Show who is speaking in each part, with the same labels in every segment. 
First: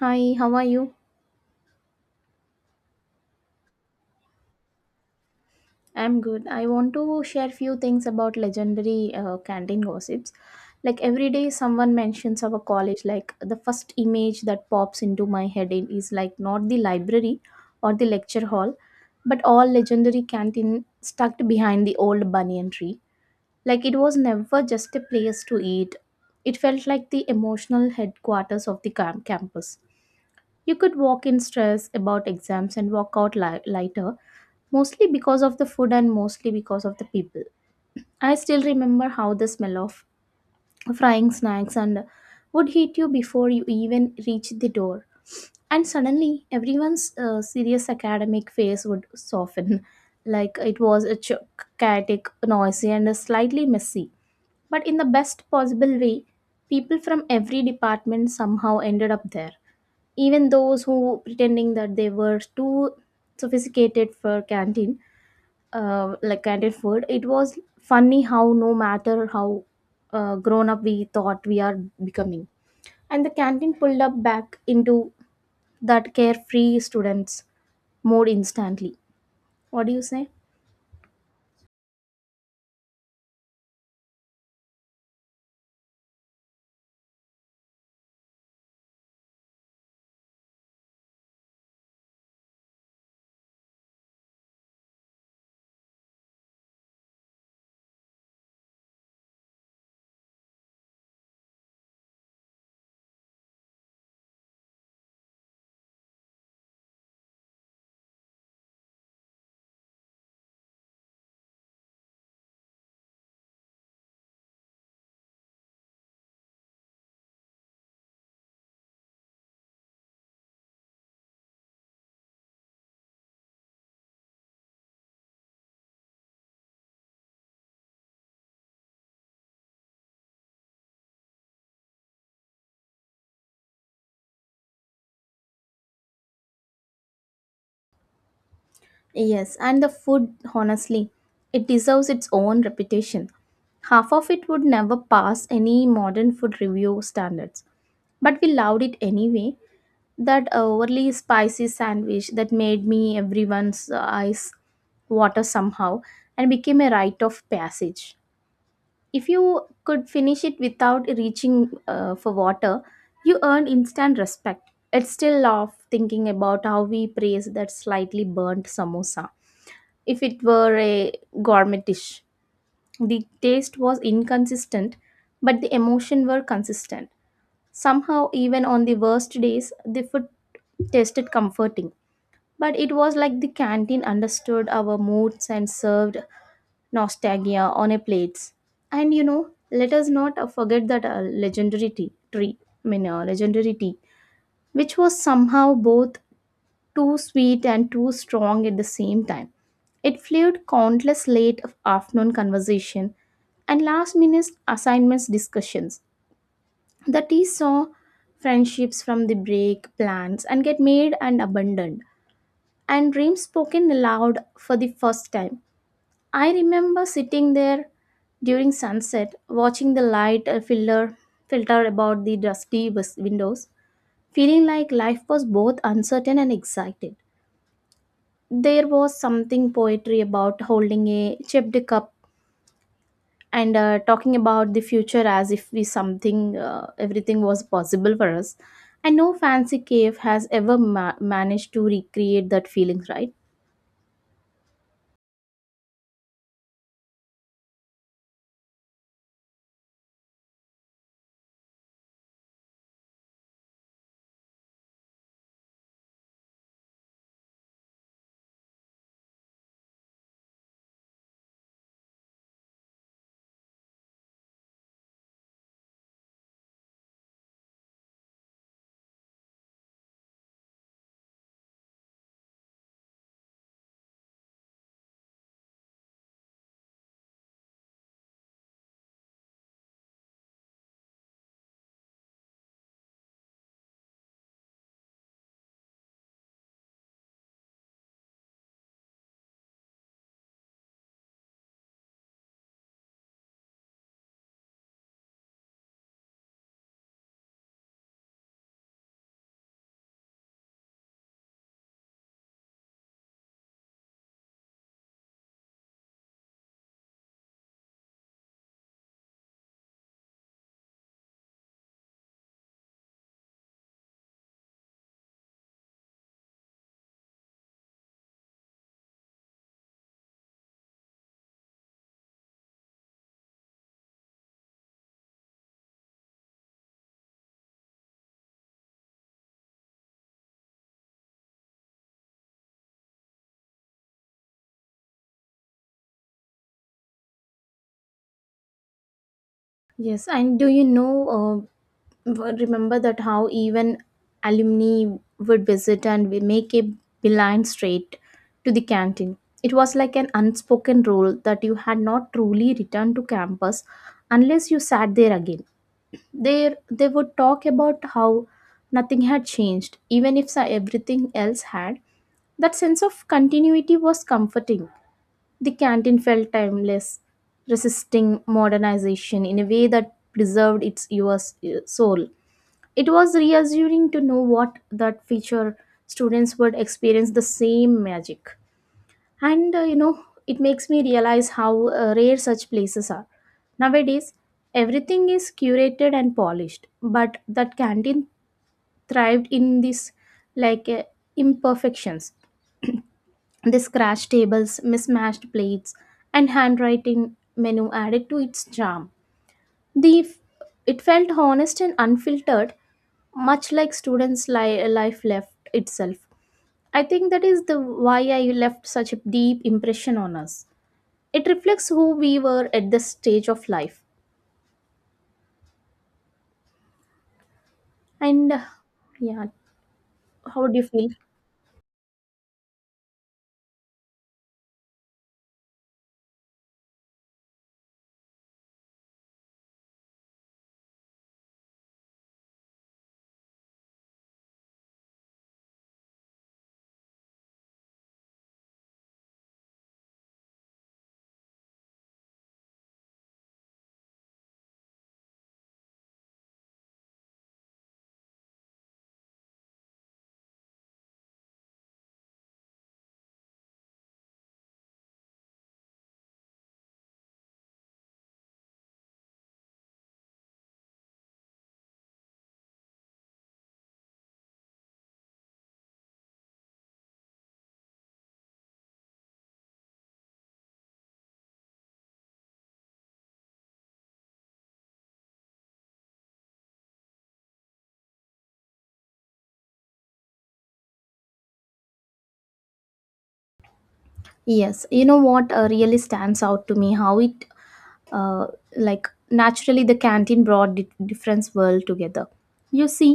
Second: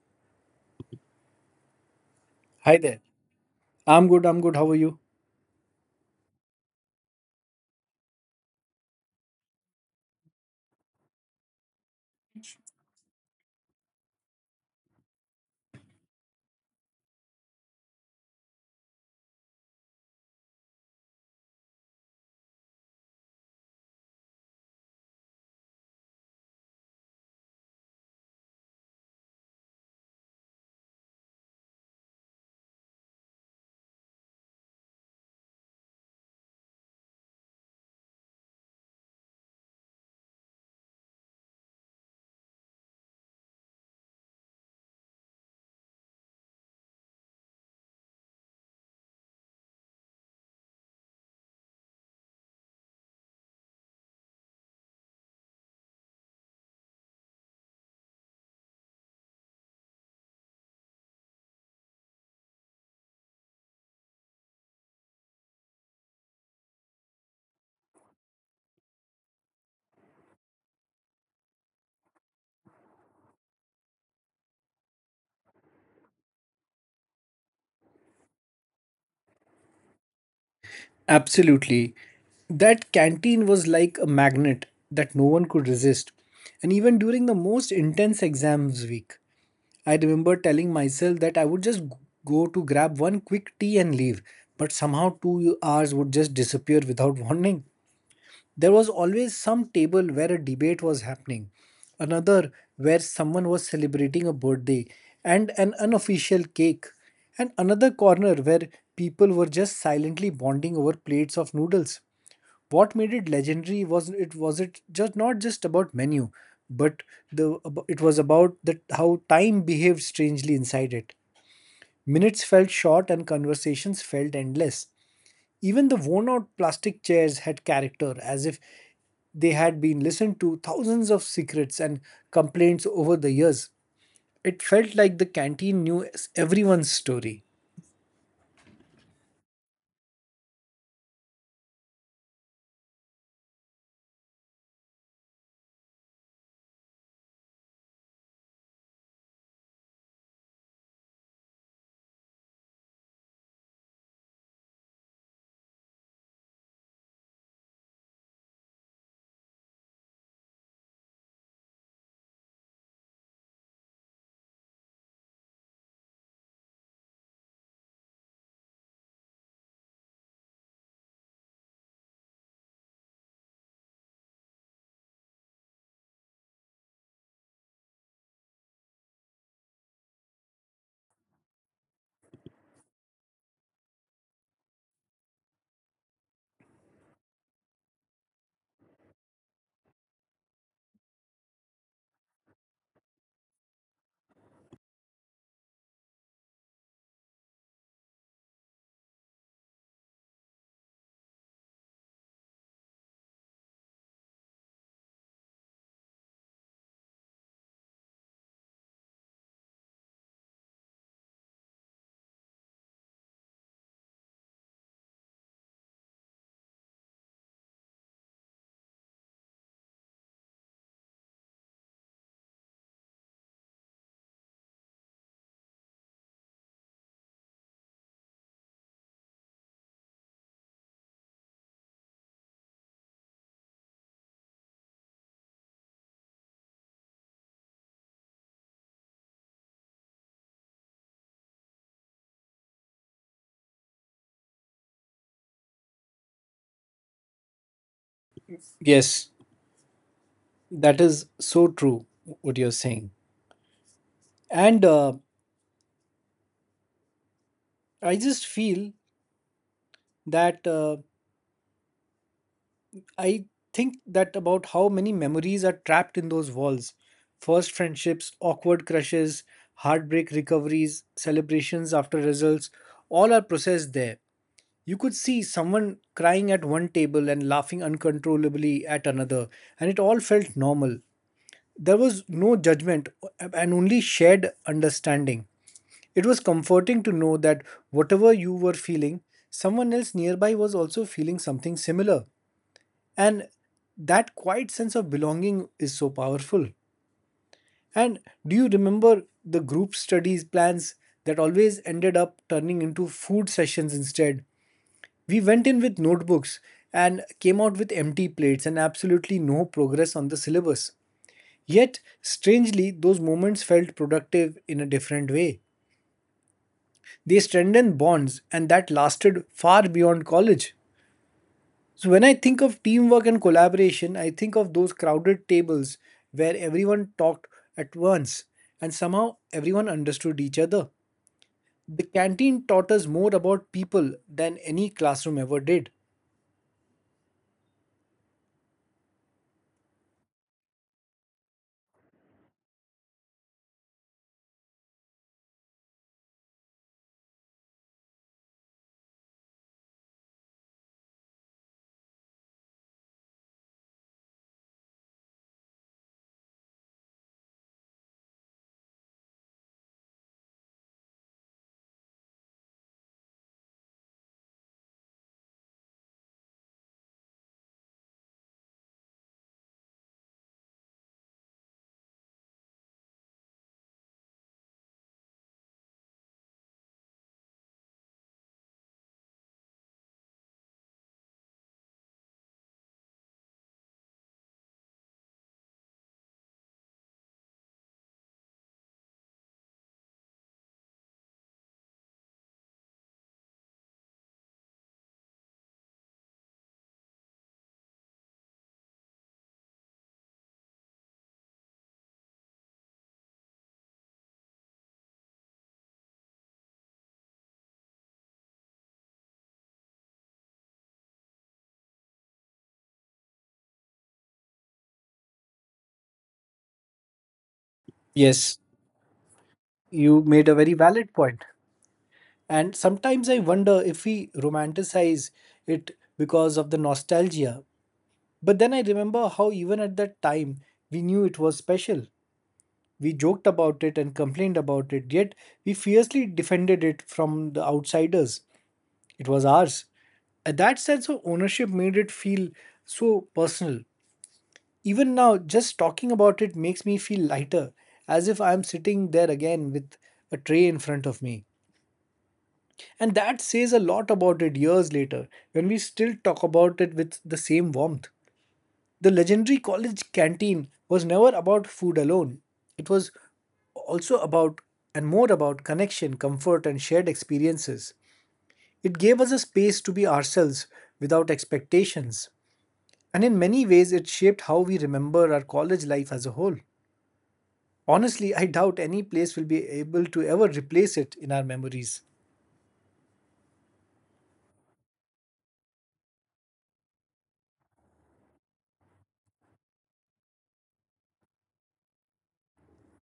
Speaker 1: Hi, how are you?
Speaker 2: Hi there. I'm good, I'm good. How are you?
Speaker 1: I'm good. I want to share few things about legendary canteen gossips. Like every day someone mentions our college, like the first image that pops into my head is like not the library or the lecture hall, but all legendary canteen stuck behind the old banyan tree. Like it was never just a place to eat. It felt like the emotional headquarters of the campus. You could walk in stress about exams and walk out lighter, mostly because of the food and mostly because of the people. I still remember how the smell of frying snacks and would hit you before you even reached the door. And suddenly, everyone's serious academic face would soften, like it was a chaotic, noisy, and slightly messy. But in the best possible way, people from every department somehow ended up there. Even those who pretending that they were too sophisticated for canteen like canteen food, it was funny how no matter how grown up we thought we are becoming, and the canteen pulled up back into that carefree students mode instantly. What do you say?
Speaker 2: Absolutely. That canteen was like a magnet that no one could resist. And even during the most intense exams week, I remember telling myself that I would just go to grab one quick tea and leave. But somehow 2 hours would just disappear without warning. There was always some table where a debate was happening, another where someone was celebrating a birthday and an unofficial cake, and another corner where people were just silently bonding over plates of noodles. What made it legendary was it just not just about menu, but it was about the how time behaved strangely inside it. Minutes felt short and conversations felt endless. Even the worn out plastic chairs had character, as if they had been listened to thousands of secrets and complaints over the years. It felt like the canteen knew everyone's story.
Speaker 1: Yes, and the food honestly, it deserves its own reputation. Half of it would never pass any modern food review standards, but we loved it anyway. That overly spicy sandwich that made me everyone's eyes water somehow and became a rite of passage. If you could finish it without reaching for water, you earned instant respect. It's still laugh thinking about how we praise that slightly burnt samosa. If it were a gourmet dish, the taste was inconsistent, but the emotion were consistent. Somehow, even on the worst days, the food tasted comforting. But it was like the canteen understood our moods and served nostalgia on a plate. And you know, let us not forget that legendary tea, tree, I mean, legendary tea, which was somehow both too sweet and too strong at the same time. It fueled countless late afternoon conversation and last minute assignments discussions. The tea saw friendships from the break, plans, and get made and abandoned, and dreams spoken aloud for the first time. I remember sitting there during sunset, watching the light filter about the dusty windows, feeling like life was both uncertain and excited. There was something poetry about holding a chipped cup and talking about the future as if we something everything was possible for us. And no fancy cave has ever managed to recreate that feeling, right?
Speaker 2: Yes, that is so true, what you're saying. And I just feel that I think that about how many memories are trapped in those walls. First friendships, awkward crushes, heartbreak recoveries, celebrations after results, all are processed there. You could see someone crying at one table and laughing uncontrollably at another, and it all felt normal. There was no judgment and only shared understanding. It was comforting to know that whatever you were feeling, someone else nearby was also feeling something similar. And that quiet sense of belonging is so powerful. And do you remember the group studies plans that always ended up turning into food sessions instead? We went in with notebooks and came out with empty plates and absolutely no progress on the syllabus. Yet, strangely, those moments felt productive in a different way. They strengthened bonds, and that lasted far beyond college. So, when I think of teamwork and collaboration, I think of those crowded tables where everyone talked at once and somehow everyone understood each other. The canteen taught us more about people than any classroom ever did.
Speaker 1: Yes, and do you know, remember that how even alumni would visit and we make a beeline straight to the canteen. It was like an unspoken rule that you had not truly returned to campus unless you sat there again. There, they would talk about how nothing had changed, even if everything else had. That sense of continuity was comforting. The canteen felt timeless, resisting modernization in a way that preserved its US soul. It was reassuring to know what that future students would experience the same magic. And you know, it makes me realize how rare such places are. Nowadays, everything is curated and polished, but that canteen thrived in this, like, imperfections. The scratched tables, mismatched plates, and handwriting menu added to its charm. The it felt honest and unfiltered, much like students' life left itself. I think that is the why I left such a deep impression on us. It reflects who we were at this stage of life. And
Speaker 2: Yes,
Speaker 1: yeah,
Speaker 2: you made a
Speaker 1: how
Speaker 2: very
Speaker 1: do you feel?
Speaker 2: valid point. And sometimes I wonder if we romanticize it because of the nostalgia. But then I remember how, even at that time, we knew it was special. We joked about it and complained about it, yet we fiercely defended it from the outsiders. It was ours. That sense of ownership made it feel so personal. Even now, just talking about it makes me feel lighter, as if I'm sitting there again with a tray in front of me. And that says a lot about it years later, when we still talk about it with the same warmth. The legendary college canteen was never about food alone, it was also about and more about connection, comfort, and shared experiences. It gave us a space to be ourselves without expectations. And in many ways, it shaped how we remember our college life as a whole. Honestly, I doubt any place will be able to ever replace it in our memories.
Speaker 1: Yes, you know what really stands out to me how it uh, like naturally the canteen brought different world together, you see,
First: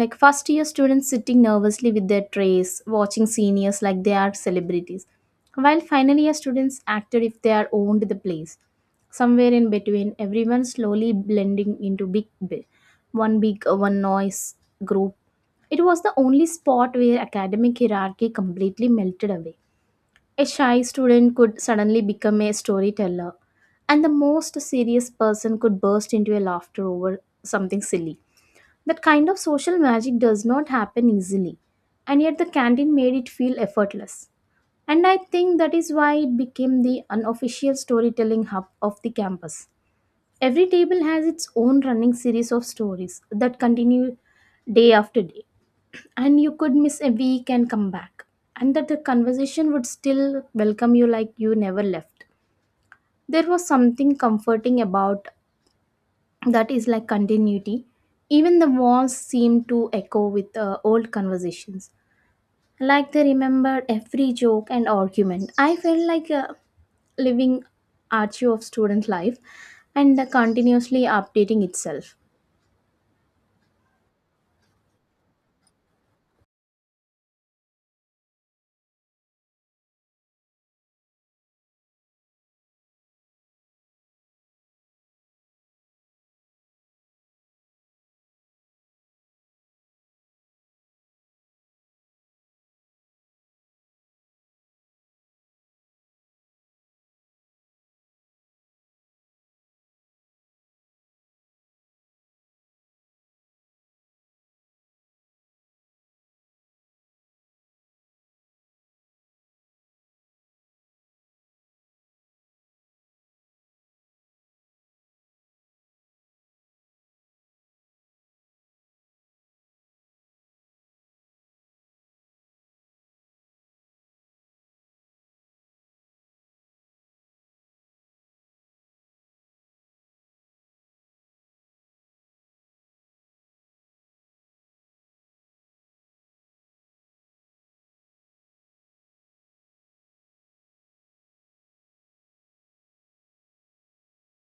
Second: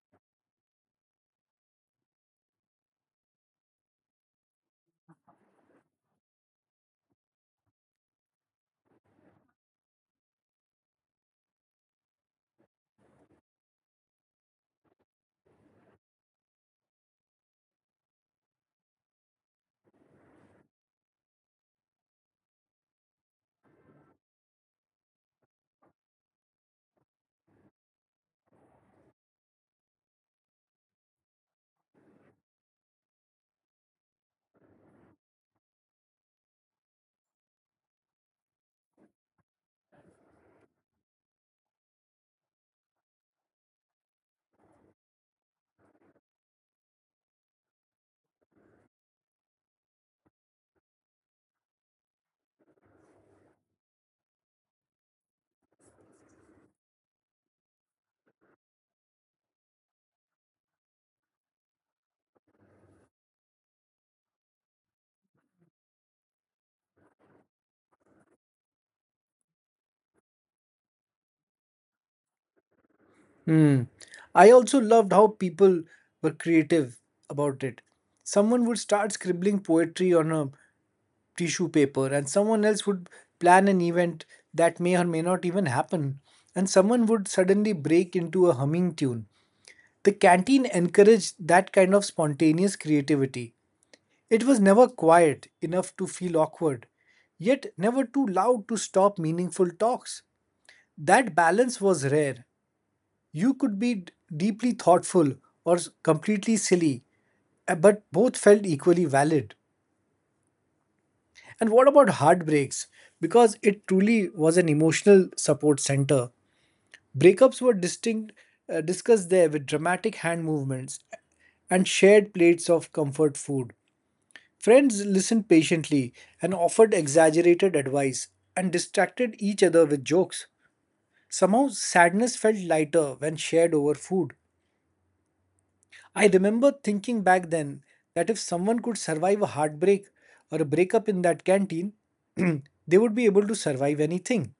Speaker 1: like first year students sitting nervously with their trays watching seniors like they are celebrities, while final year students acted if they are owned the place, somewhere in between everyone slowly blending into one big one noise group. It was the only spot where academic hierarchy completely melted away. A shy student could suddenly become a storyteller, and the most serious person could burst into a laughter over something silly. That kind of social magic does not happen easily, and yet the canteen made it feel effortless. And I think that is why it became the unofficial storytelling hub of the campus. Every table has its own running series of stories that continue day after day, and you could miss a week and come back, and that the conversation would still welcome you like you never left. There was something comforting about that, is like continuity. Even the walls seemed to echo with old conversations, like they remembered every joke and argument. I felt like a living archive of student life and continuously updating itself.
Speaker 2: Hmm. I also loved how people were creative about it. Someone would start scribbling poetry on a tissue paper, and someone else would plan an event that may or may not even happen, and someone would suddenly break into a humming tune. The canteen encouraged that kind of spontaneous creativity. It was never quiet enough to feel awkward, yet never too loud to stop meaningful talks. That balance was rare you could be deeply thoughtful or completely silly, but both felt equally valid. And what about heartbreaks? Because it truly was an emotional support center. Breakups were distinct, discussed there with dramatic hand movements and shared plates of comfort food. Friends listened patiently and offered exaggerated advice and distracted each other with jokes. Somehow, sadness felt lighter when shared over food. I remember thinking back then that if someone could survive a heartbreak or a breakup in that canteen, they would be able to survive anything.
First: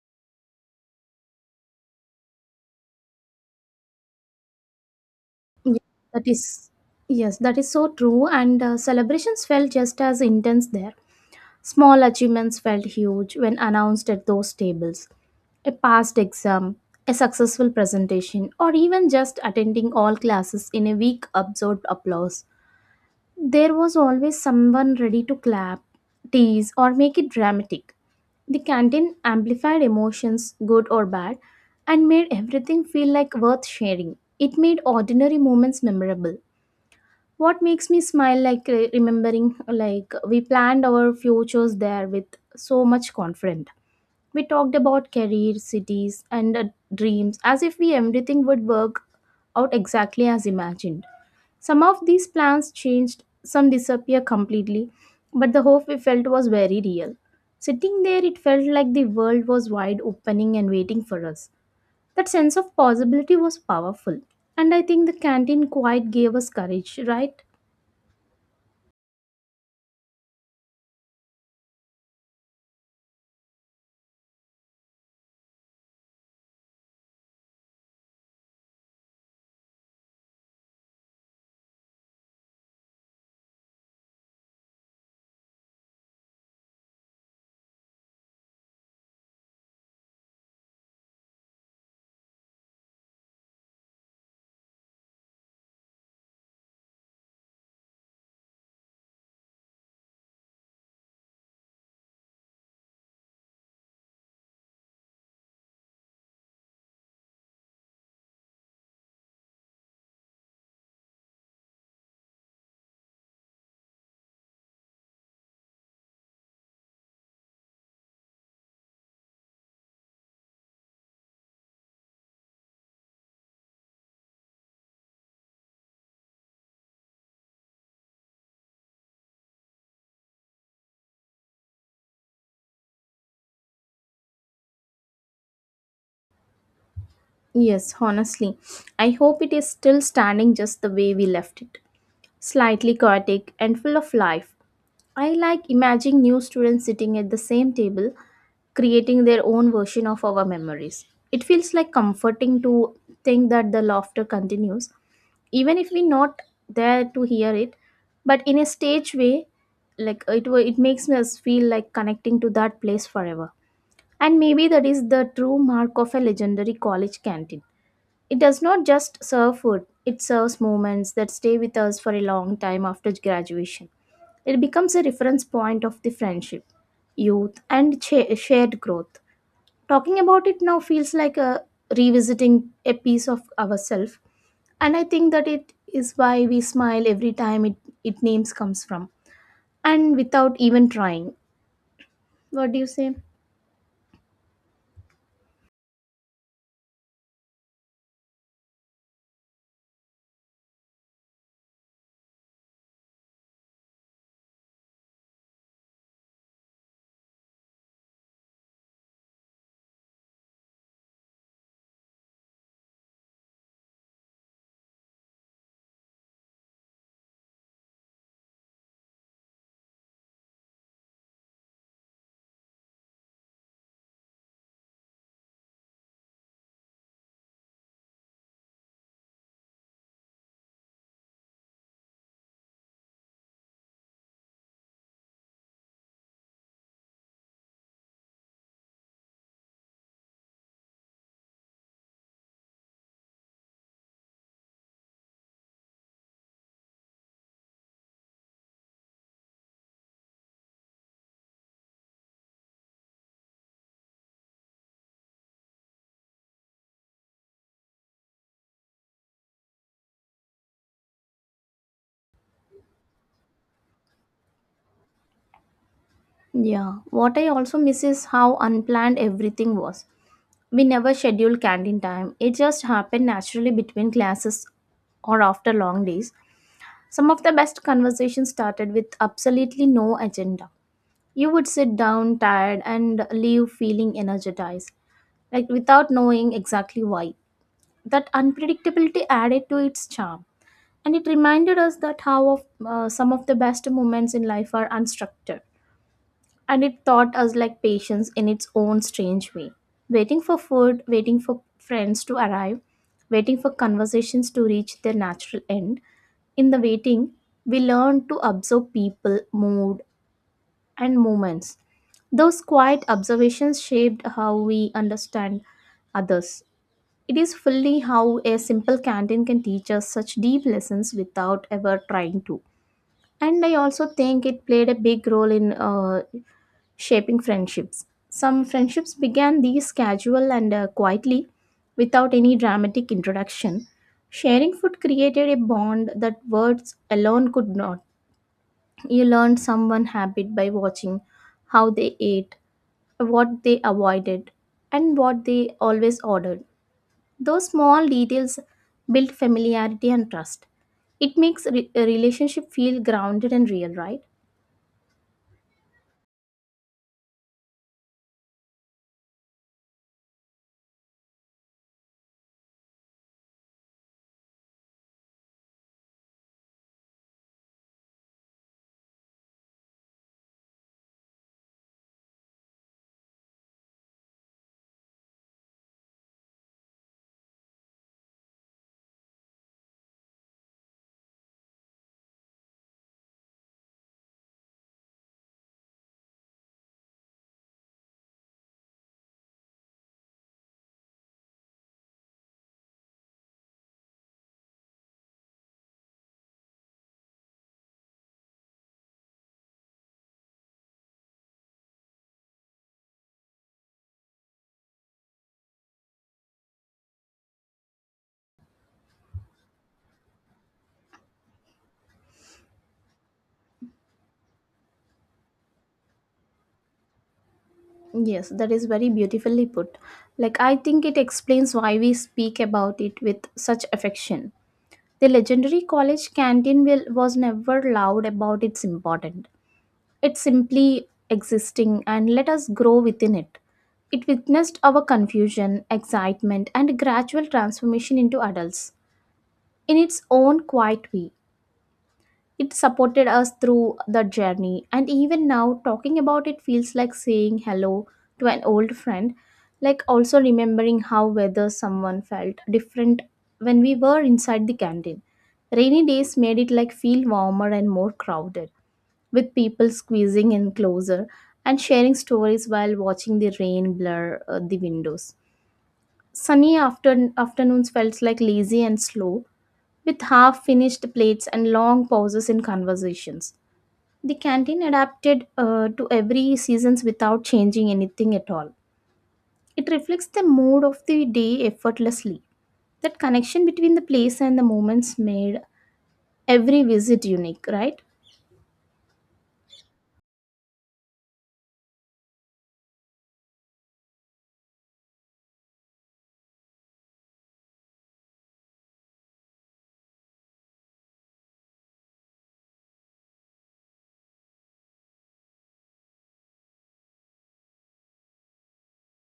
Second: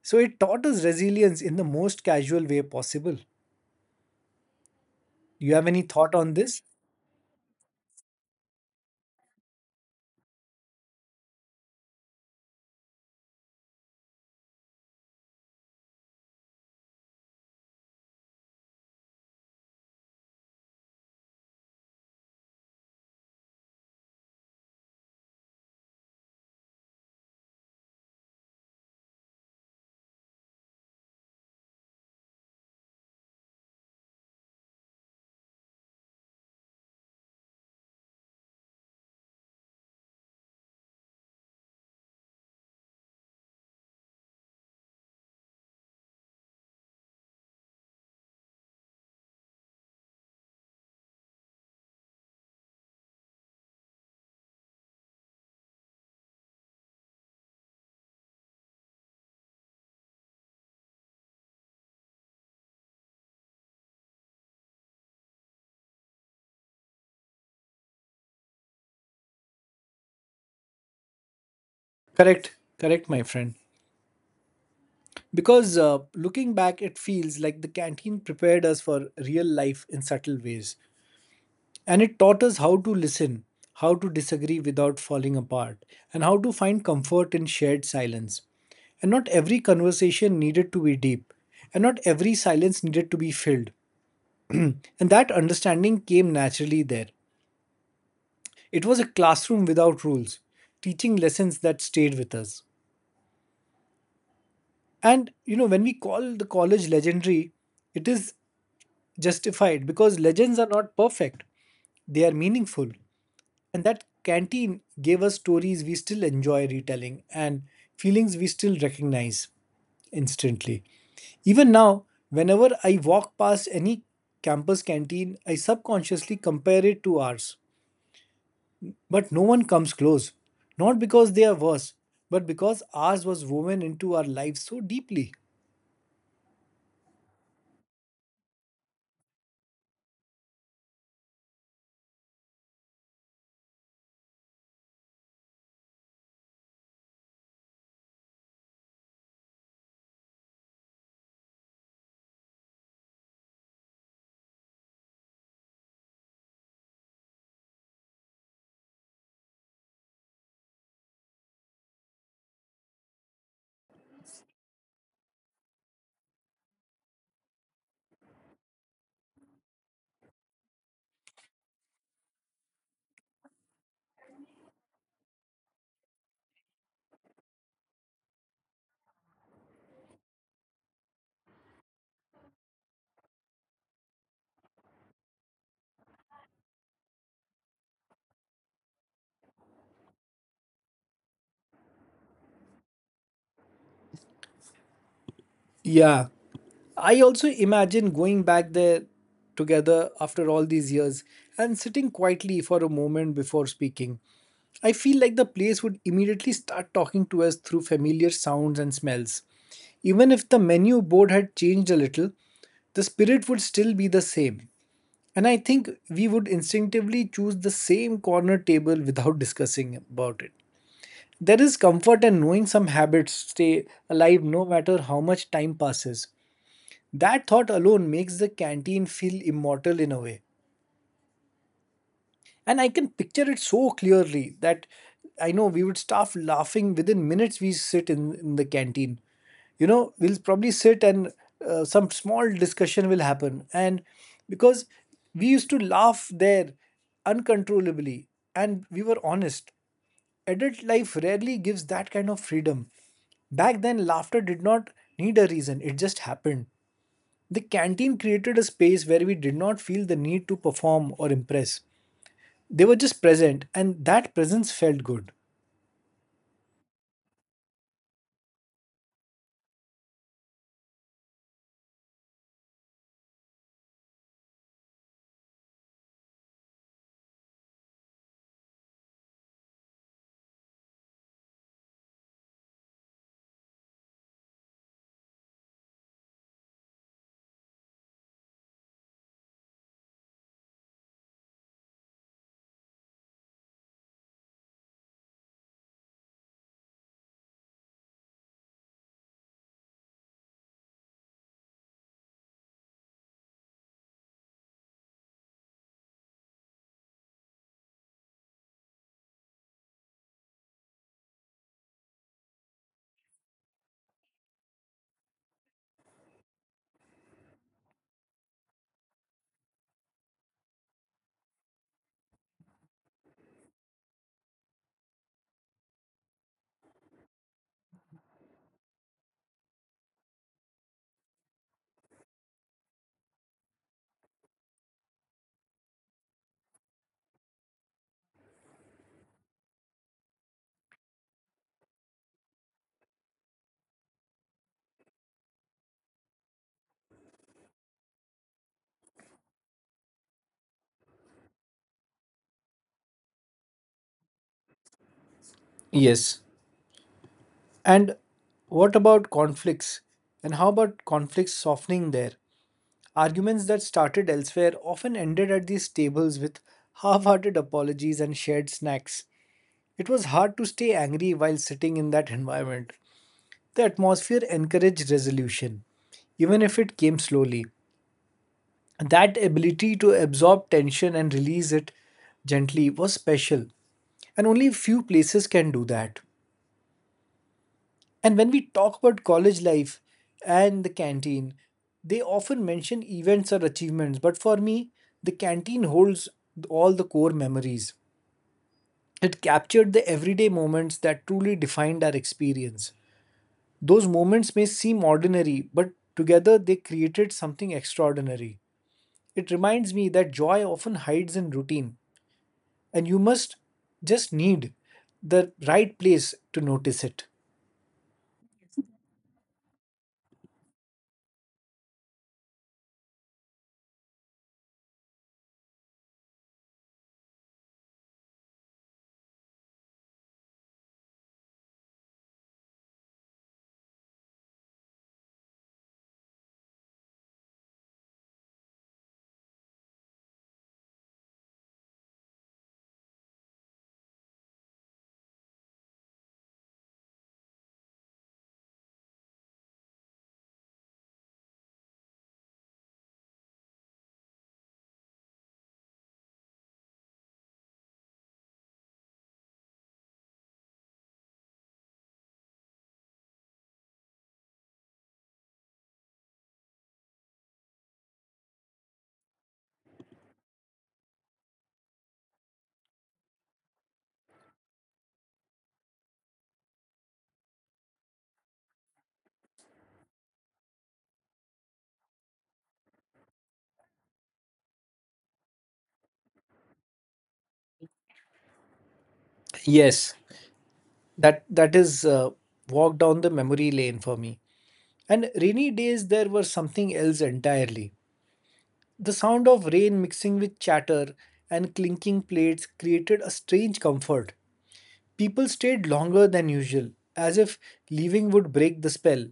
Speaker 2: So it taught us resilience in the most casual way possible. You have
Speaker 1: Yes,
Speaker 2: any thought
Speaker 1: that
Speaker 2: on this?
Speaker 1: is yes, that is so true, and celebrations felt just as intense there. Small achievements felt huge when announced at those tables. A passed exam, a successful presentation, or even just attending all classes in a week absorbed applause. There was always someone ready to clap, tease, or make it dramatic. The canteen amplified emotions, good or bad, and made everything feel like worth sharing. It made ordinary moments memorable. What makes me smile like remembering like we planned our futures there with so much confidence. We talked about career cities and dreams as if we everything would work out exactly as imagined. Some of these plans changed, some disappear completely, but the hope we felt was very real. Sitting there, it felt like the world was wide opening and waiting for us. That sense of possibility was powerful, and I think the canteen quite gave us courage, right?
Speaker 2: Correct, correct, my friend. Because looking back, it feels like the canteen prepared us for real life in subtle ways. And it taught us how to listen, how to disagree without falling apart, and how to find comfort in shared silence. And not every conversation needed to be deep, and not every silence needed to be filled. And that understanding came naturally there. It was a classroom without rules, teaching lessons that stayed with us. And you know, when we call the college legendary, it is justified because legends are not perfect, they are meaningful. And that canteen gave us stories we still enjoy retelling and feelings we still recognize instantly. Even now, whenever I walk past any campus canteen, I subconsciously compare it to ours. But no one comes close. Not because they are worse, but because ours was woven into our lives so deeply.
Speaker 1: Yes, honestly, I hope it is still standing just the way we left it, slightly chaotic and full of life. I like imagining new students sitting at the same table, creating their own version of our memories. It feels like comforting to think that the laughter continues, even if we're not there to hear it, but in a stage way, like it makes us feel like connecting to that place forever. And maybe that is the true mark of a legendary college canteen. It does not just serve food, it serves moments that stay with us for a long time after graduation. It becomes a reference point of the friendship, youth, and shared growth. Talking about it now feels like a revisiting a piece of ourselves, and I think that it is why we smile every time it names comes from, and without even trying. What do you say?
Speaker 2: Yeah. I also imagine going back there together after all these years and sitting quietly for a moment before speaking. I feel like the place would immediately start talking to us through familiar sounds and smells. Even if the menu board had changed a little, the spirit would still be the same. And I think we would instinctively choose the same corner table without discussing about it. There is comfort in knowing some habits stay alive no matter how much time passes. That thought alone makes the canteen feel immortal in a way. And I can picture it so clearly that I know we would start laughing within minutes we sit in the canteen. You know, we'll probably sit and some small discussion will happen. And because we used to laugh there uncontrollably and we were honest, adult life rarely gives that kind of freedom. Back then, laughter did not need a reason, it just happened. The canteen created a space where we did not feel the need to perform or impress. They were just present, and that presence felt good.
Speaker 1: Yeah, what I also miss is how unplanned everything was. We never schedule canteen time. It just happened naturally between classes or after long days. Some of the best conversations started with absolutely no agenda. You would sit down tired and leave feeling energized, like without knowing exactly why. That unpredictability added to its charm. And it reminded us that how of, some of the best moments in life are unstructured, and it taught us like patience in its own strange way. Waiting for food, waiting for friends to arrive, waiting for conversations to reach their natural end. In the waiting, we learn to observe people mood and moments. Those quiet observations shaped how we understand others. It is fully how a simple canteen can teach us such deep lessons without ever trying to. And I also think it played a big role in shaping friendships. Some friendships began these casual and quietly, without any dramatic introduction. Sharing food created a bond that words alone could not. You learned someone habit by watching how they ate, what they avoided, and what they always ordered. Those small details build familiarity and trust. It makes a relationship feel grounded and real, right?
Speaker 2: Yes. And what about conflicts? And how about conflicts softening there? Arguments that started elsewhere often ended at these tables with half hearted apologies and shared snacks. It was hard to stay angry while sitting in that environment. The atmosphere encouraged resolution, even if it came slowly. That ability to absorb tension and release it gently was special, and only few places can do that. And when we talk about college life and the canteen, they often mention events or achievements, but for me, the canteen holds all the core memories. It captured the everyday moments that truly defined our experience. Those moments may seem ordinary, but together they created something extraordinary. It reminds me that joy often hides in routine, and you must just need the right place to notice it.
Speaker 1: Yes, that is very beautifully put. Like, I think it explains why we speak about it with such affection. The legendary college canteen will, was never loud about its importance. It's simply existing and let us grow within it. It witnessed our confusion, excitement, and gradual transformation into adults in its own quiet way. It supported us through the journey, and even now, talking about it feels like saying hello to an old friend, like also remembering how whether someone felt different when we were inside the canteen. Rainy days made it like feel warmer and more crowded, with people squeezing in closer and sharing stories while watching the rain blur the windows. Afternoons felt like lazy and slow, with half finished plates and long pauses in conversations. The canteen adapted to every seasons without changing anything at all. It reflects the mood of the day effortlessly. That connection between the place and the moments made every visit unique, right?
Speaker 2: Yes, that is walk down the memory lane for me. And rainy days there were something else entirely. The sound of rain mixing with chatter and clinking plates created a strange comfort. People stayed longer than usual, as if leaving would break the spell.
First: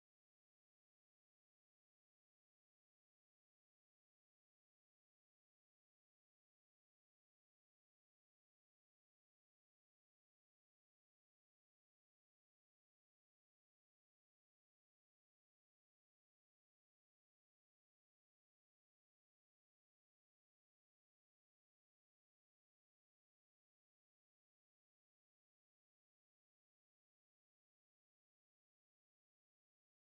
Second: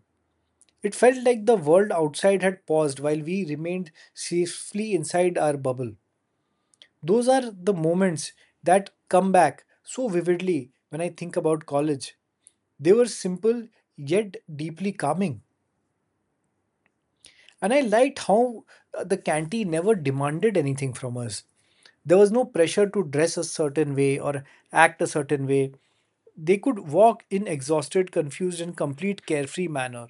Speaker 2: It felt like the world outside had paused while we remained safely inside our bubble. Those are the moments that come back so vividly when I think about college. They were simple yet deeply calming. And I liked how the canteen never demanded anything from us. There was no pressure to dress a certain way or act a certain way. They could walk in exhausted, confused, and complete carefree manner.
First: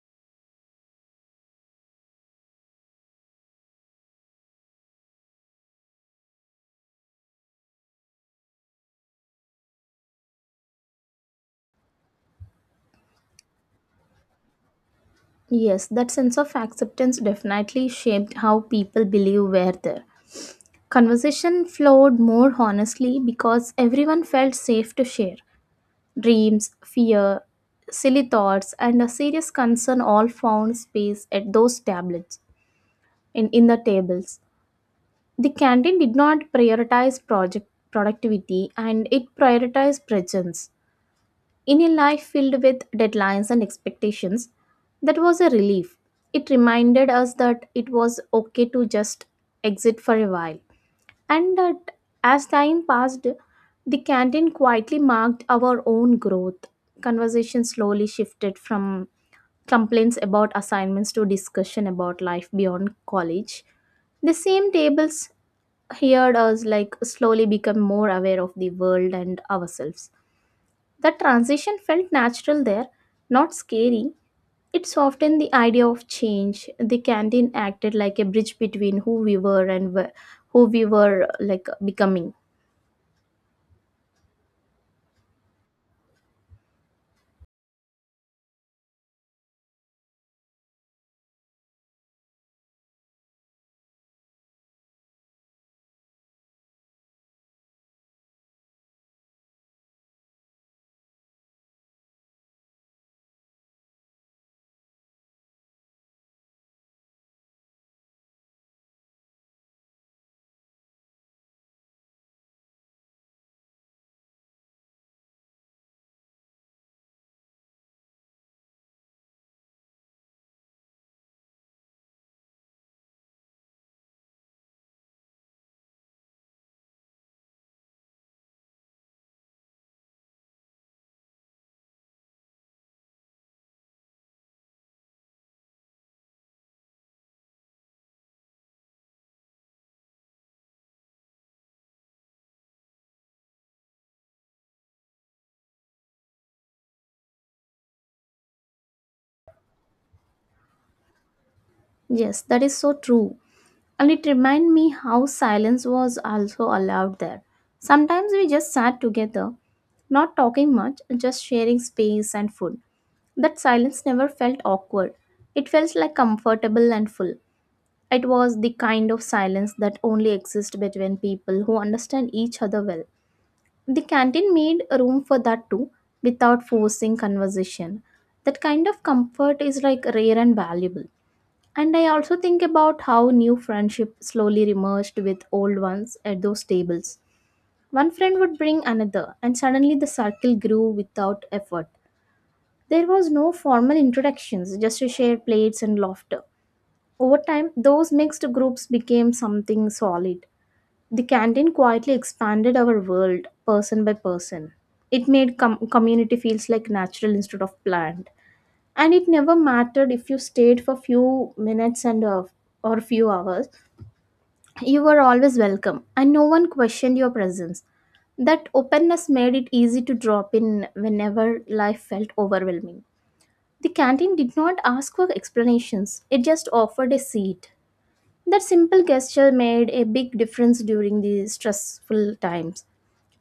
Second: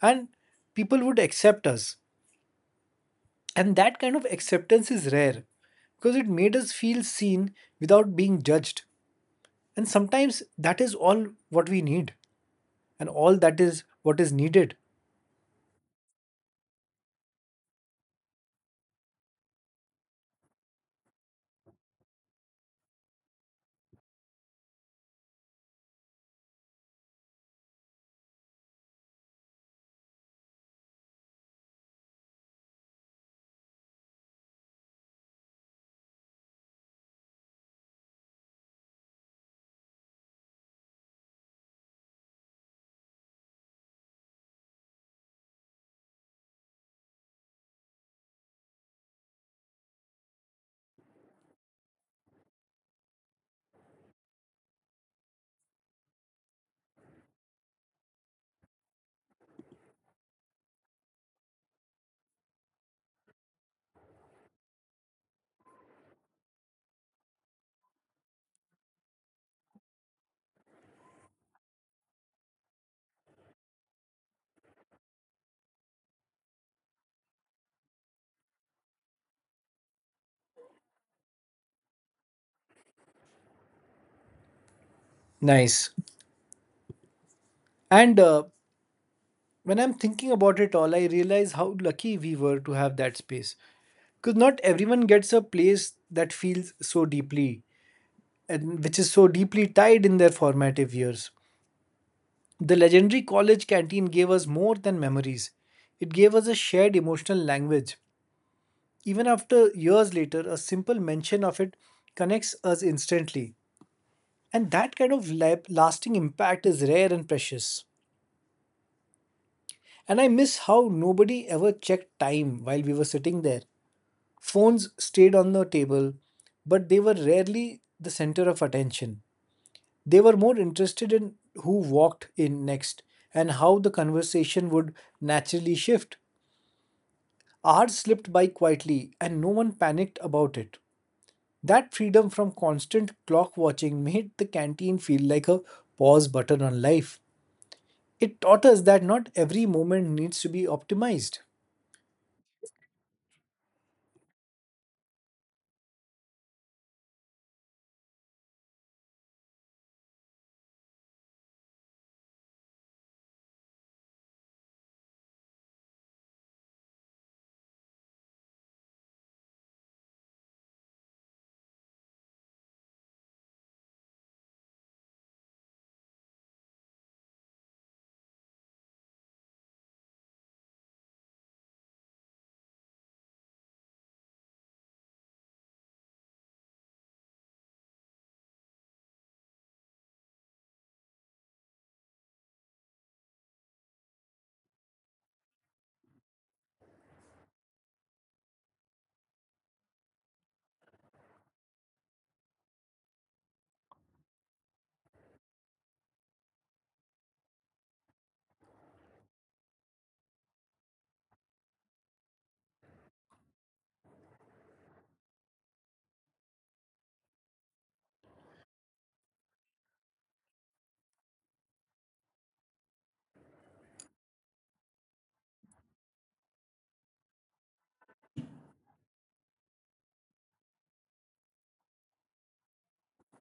Speaker 2: And people would accept us. And that kind of acceptance is rare because it made us feel seen without being judged. And sometimes that is all what we need, and all that is what is needed.
Speaker 1: Yes, that sense of acceptance definitely shaped how people believe were there. Conversation flowed more honestly because everyone felt safe to share. Dreams, fear, silly thoughts, and a serious concern all found space at those tablets. In the tables. The canteen did not prioritize project productivity and it prioritized presence. In a life filled with deadlines and expectations, that was a relief. It reminded us that it was okay to just exit for a while. And that as time passed, the canteen quietly marked our own growth. Conversation slowly shifted from complaints about assignments to discussion about life beyond college. The same tables heard us like slowly become more aware of the world and ourselves. The transition felt natural there, not scary, it's often the idea of change. The canteen acted like a bridge between who we were and who we were like becoming.
Speaker 2: Nice. And When I'm thinking about it all, I realize how lucky we were to have that space. Because not everyone gets a place that feels so deeply, and which is so deeply tied in their formative years. The legendary college canteen gave us more than memories, it gave us a shared emotional language. Even after years later, a simple mention of it connects us instantly. And that kind of lasting impact is rare and precious. And I miss how nobody ever checked time while we were sitting there. Phones stayed on the table, but they were rarely the center of attention. They were more interested in who walked in next and how the conversation would naturally shift. Hours slipped by quietly, and no one panicked about it. That freedom from constant clock watching made the canteen feel like a pause button on life. It taught us that not every moment needs to be optimized.
Speaker 1: Yes, that is so true. And it reminded me how silence was also allowed there. Sometimes we just sat together, not talking much, just sharing space and food. That silence never felt awkward. It felt like comfortable and full. It was the kind of silence that only exists between people who understand each other well. The canteen made room for that too, without forcing conversation. That kind of comfort is like rare and valuable. And I also think about how new friendship slowly emerged with old ones at those tables. One friend would bring another, and suddenly the circle grew without effort. There was no formal introductions, just a shared plates and laughter. Over time, those mixed groups became something solid. The canteen quietly expanded our world person by person. It made community feels like natural instead of planned. And it never mattered if you stayed for few minutes and or few hours. You were always welcome and no one questioned your presence. That openness made it easy to drop in whenever life felt overwhelming. The canteen did not ask for explanations, it just offered a seat. That simple gesture made a big difference during the stressful times.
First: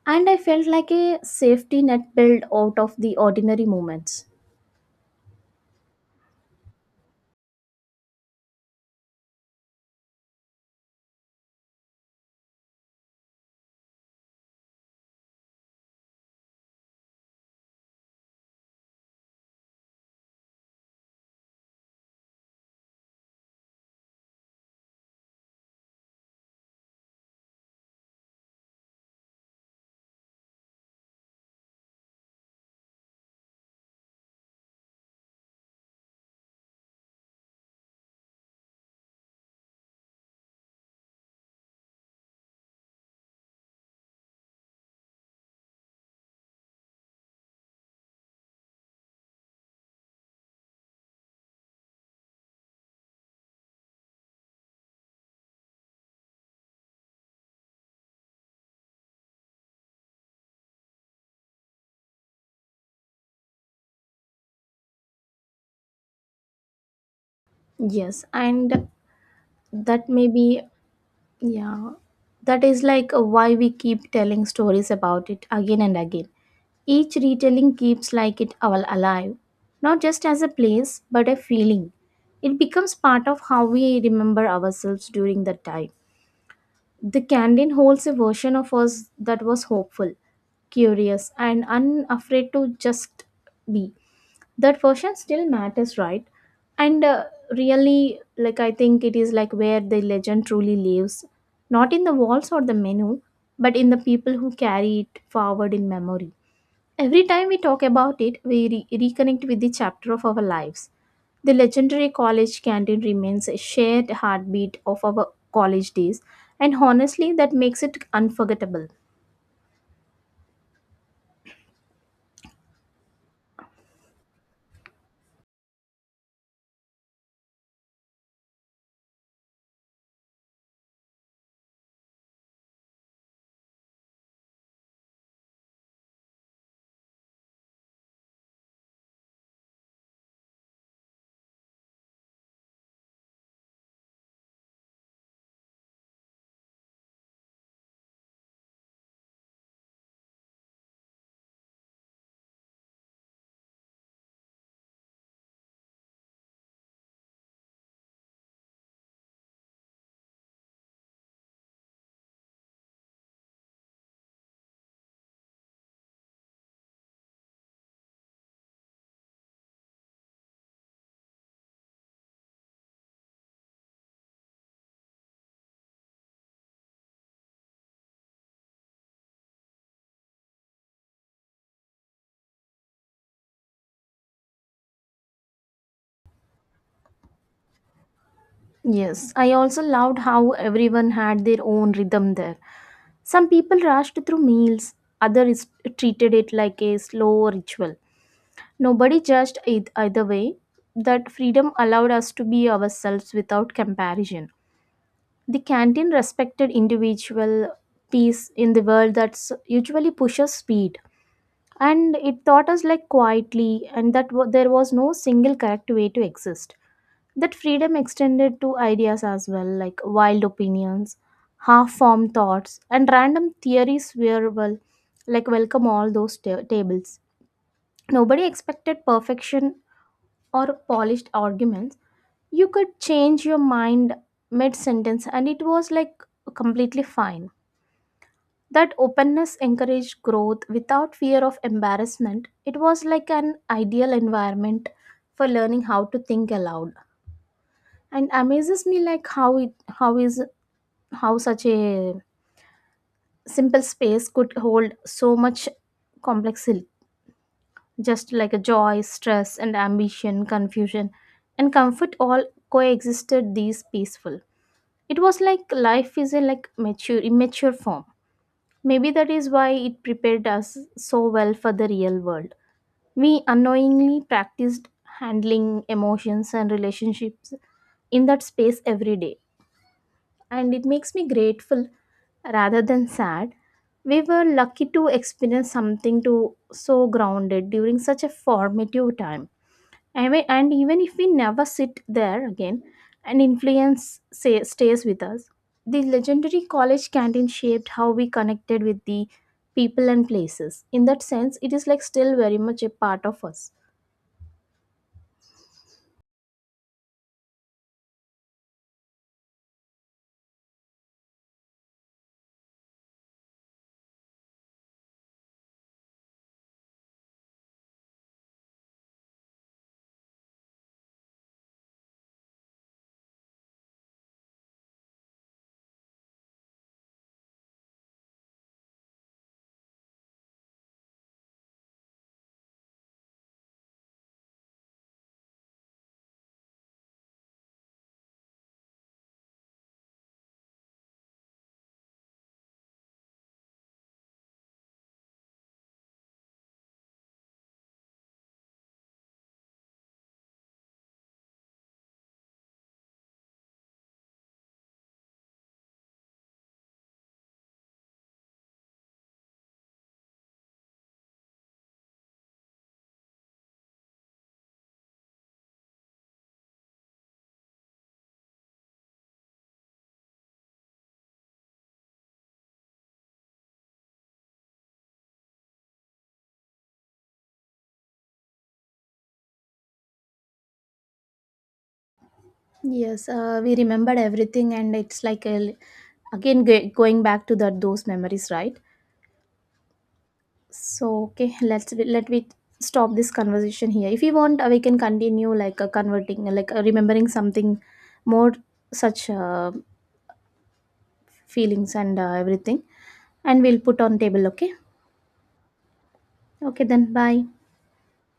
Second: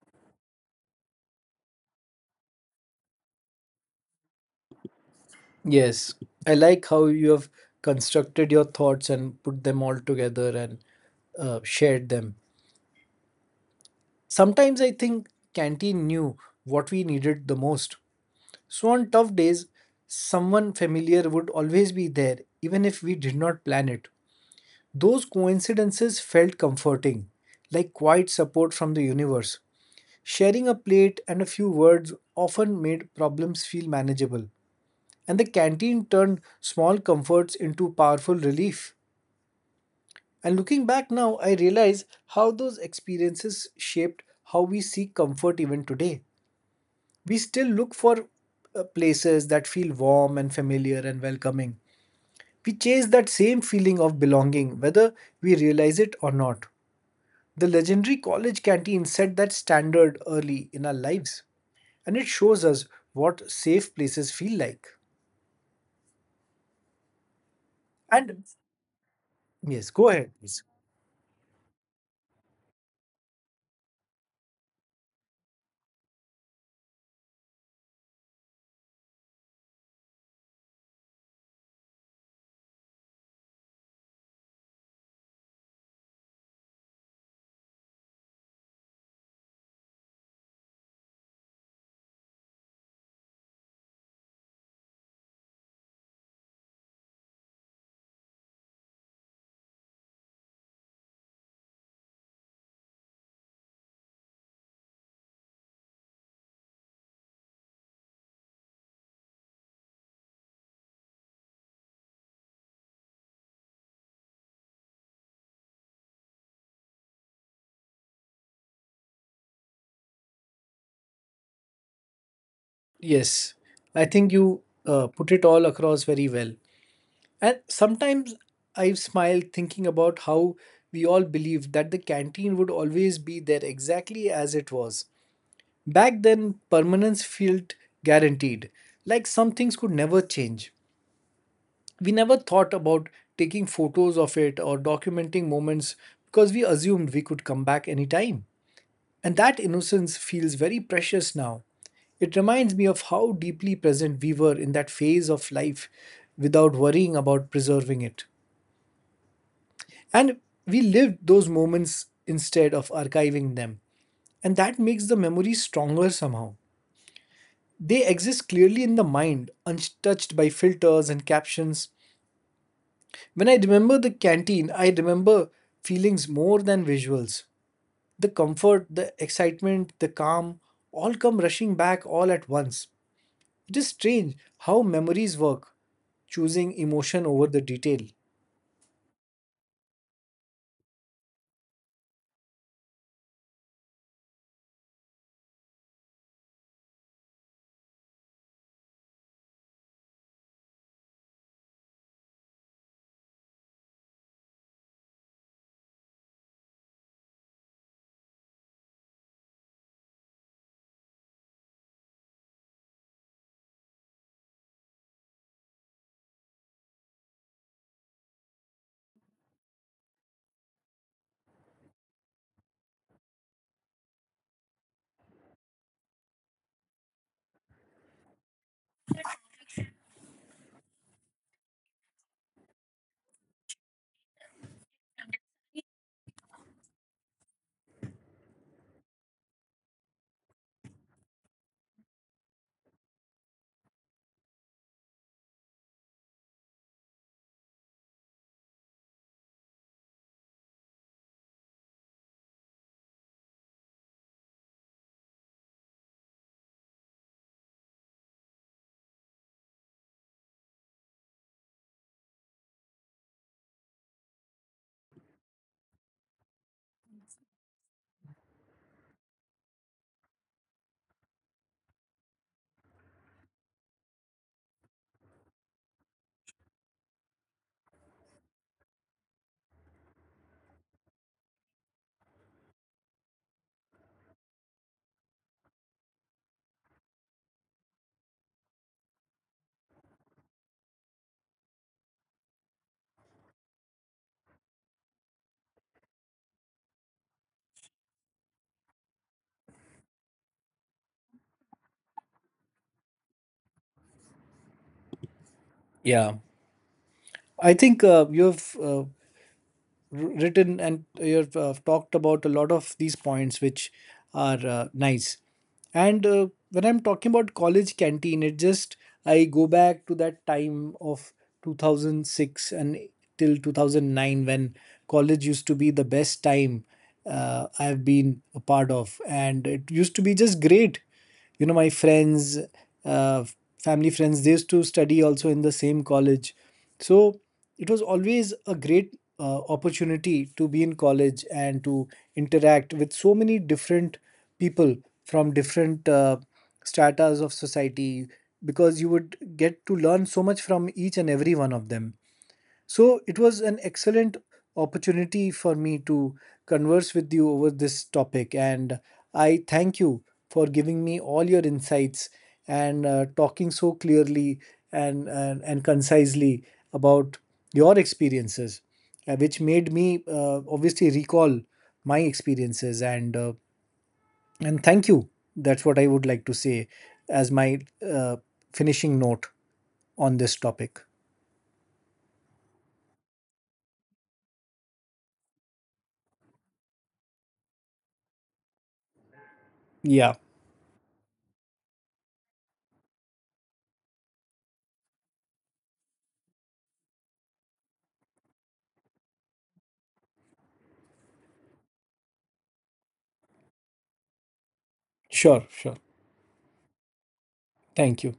Speaker 1: And I felt like a safety net built out of the ordinary moments.
Speaker 2: Yes, I like how you have constructed your thoughts and put them all together and shared them. Sometimes I think canteen knew what we needed the most. So on tough days, someone familiar would always be there, even if we did not plan it. Those coincidences felt comforting, like quiet support from the universe. Sharing a plate and a few words often made problems feel manageable. And the canteen turned small comforts into powerful relief. And looking back now, I realize how those experiences shaped how we seek comfort even today. We still look for places that feel warm and familiar and welcoming. We chase that same feeling of belonging, whether we realize it or not. The legendary college canteen set that standard early in our lives, and it shows us what safe places feel like.
Speaker 1: Yes,
Speaker 2: And
Speaker 1: and
Speaker 2: yes,
Speaker 1: that
Speaker 2: go
Speaker 1: may
Speaker 2: ahead,
Speaker 1: be,
Speaker 2: please.
Speaker 1: yeah, that is like why we keep telling stories about it again and again. Each retelling keeps like it all alive, not just as a place, but a feeling. It becomes part of how we remember ourselves during that time. The canteen holds a version of us that was hopeful, curious, and unafraid to just be. That version still matters, right? And really, like, I think it is like where the legend truly lives, not in the walls or the menu, but in the people who carry it forward in memory. Every time we talk about it, we reconnect with the chapter of our lives. The legendary college canteen remains a shared heartbeat of our college days, and honestly that makes it unforgettable.
Speaker 2: Yes, I think you put it all across very well. And sometimes I've smiled thinking about how we all believed that the canteen would always be there exactly as it was. Back then, permanence felt guaranteed, like some things could never change. We never thought about taking photos of it or documenting moments because we assumed we could come back anytime. And that innocence feels very precious now. It reminds me of how deeply present we were in that phase of life without worrying about preserving it. And we lived those moments instead of archiving them. And that makes the memories stronger somehow. They exist clearly in the mind, untouched by filters and captions. When I remember the canteen, I remember feelings more than visuals. The comfort, the excitement, the calm all come rushing back all at once. It is strange how memories work, choosing emotion over the detail.
Speaker 1: Yes, I also loved how everyone had their own rhythm there. Some people rushed through meals, others treated it like a slow ritual. Nobody judged it either way. That freedom allowed us to be ourselves without comparison. The canteen respected individual peace in the world that usually pushes speed. And it taught us like quietly and that there was no single correct way to exist. That freedom extended to ideas as well, like wild opinions, half formed thoughts, and random theories were well, like welcome all those tables. Nobody expected perfection or polished arguments. You could change your mind mid sentence, and it was like completely fine. That openness encouraged growth without fear of embarrassment. It was like an ideal environment for learning how to think aloud. And amazes me like how it how is how such a simple space could hold so much complexity, just like a joy, stress and ambition, confusion and comfort all coexisted these peaceful. It was like life is a like mature immature form. Maybe that is why it prepared us so well for the real world. We unknowingly practiced handling emotions and relationships in that space every day, and it makes me grateful rather than sad. We were lucky to experience something to so grounded during such a formative time. I mean, and even if we never sit there again, an influence say, stays with us. The legendary college canteen shaped how we connected with the people and places. In that sense, it is like still very much a part of us.
Speaker 2: Yeah. I think you have written and you've talked about a lot of these points which are nice. And uh, when I'm talking about college canteen, it just, I go back to that time of 2006 and till 2009, when college used to be the best time I've been a part of, and it used to be just great. You know, my friends, uh, family friends, they used to study also in the same college. So it was always a great opportunity to be in college and to interact with so many different people from different stratas of society, because you would get to learn so much from each and every one of them. So it was an excellent opportunity for me to converse with you over this topic, and I thank you for giving me all your insights and talking so clearly and concisely about your experiences, which made me obviously recall my experiences and thank you. That's what I would like to say as my uh, finishing note on this topic.
Speaker 1: Yes, we remembered everything, and it's like a, again going back to that those memories, right?
Speaker 2: Yeah,
Speaker 1: So okay, let's let we stop this conversation here. If you want, we can continue like converting, like remembering something more such feelings and everything, and we'll put on table. Okay,
Speaker 2: sure, sure.
Speaker 1: okay then. Bye.
Speaker 2: Thank you.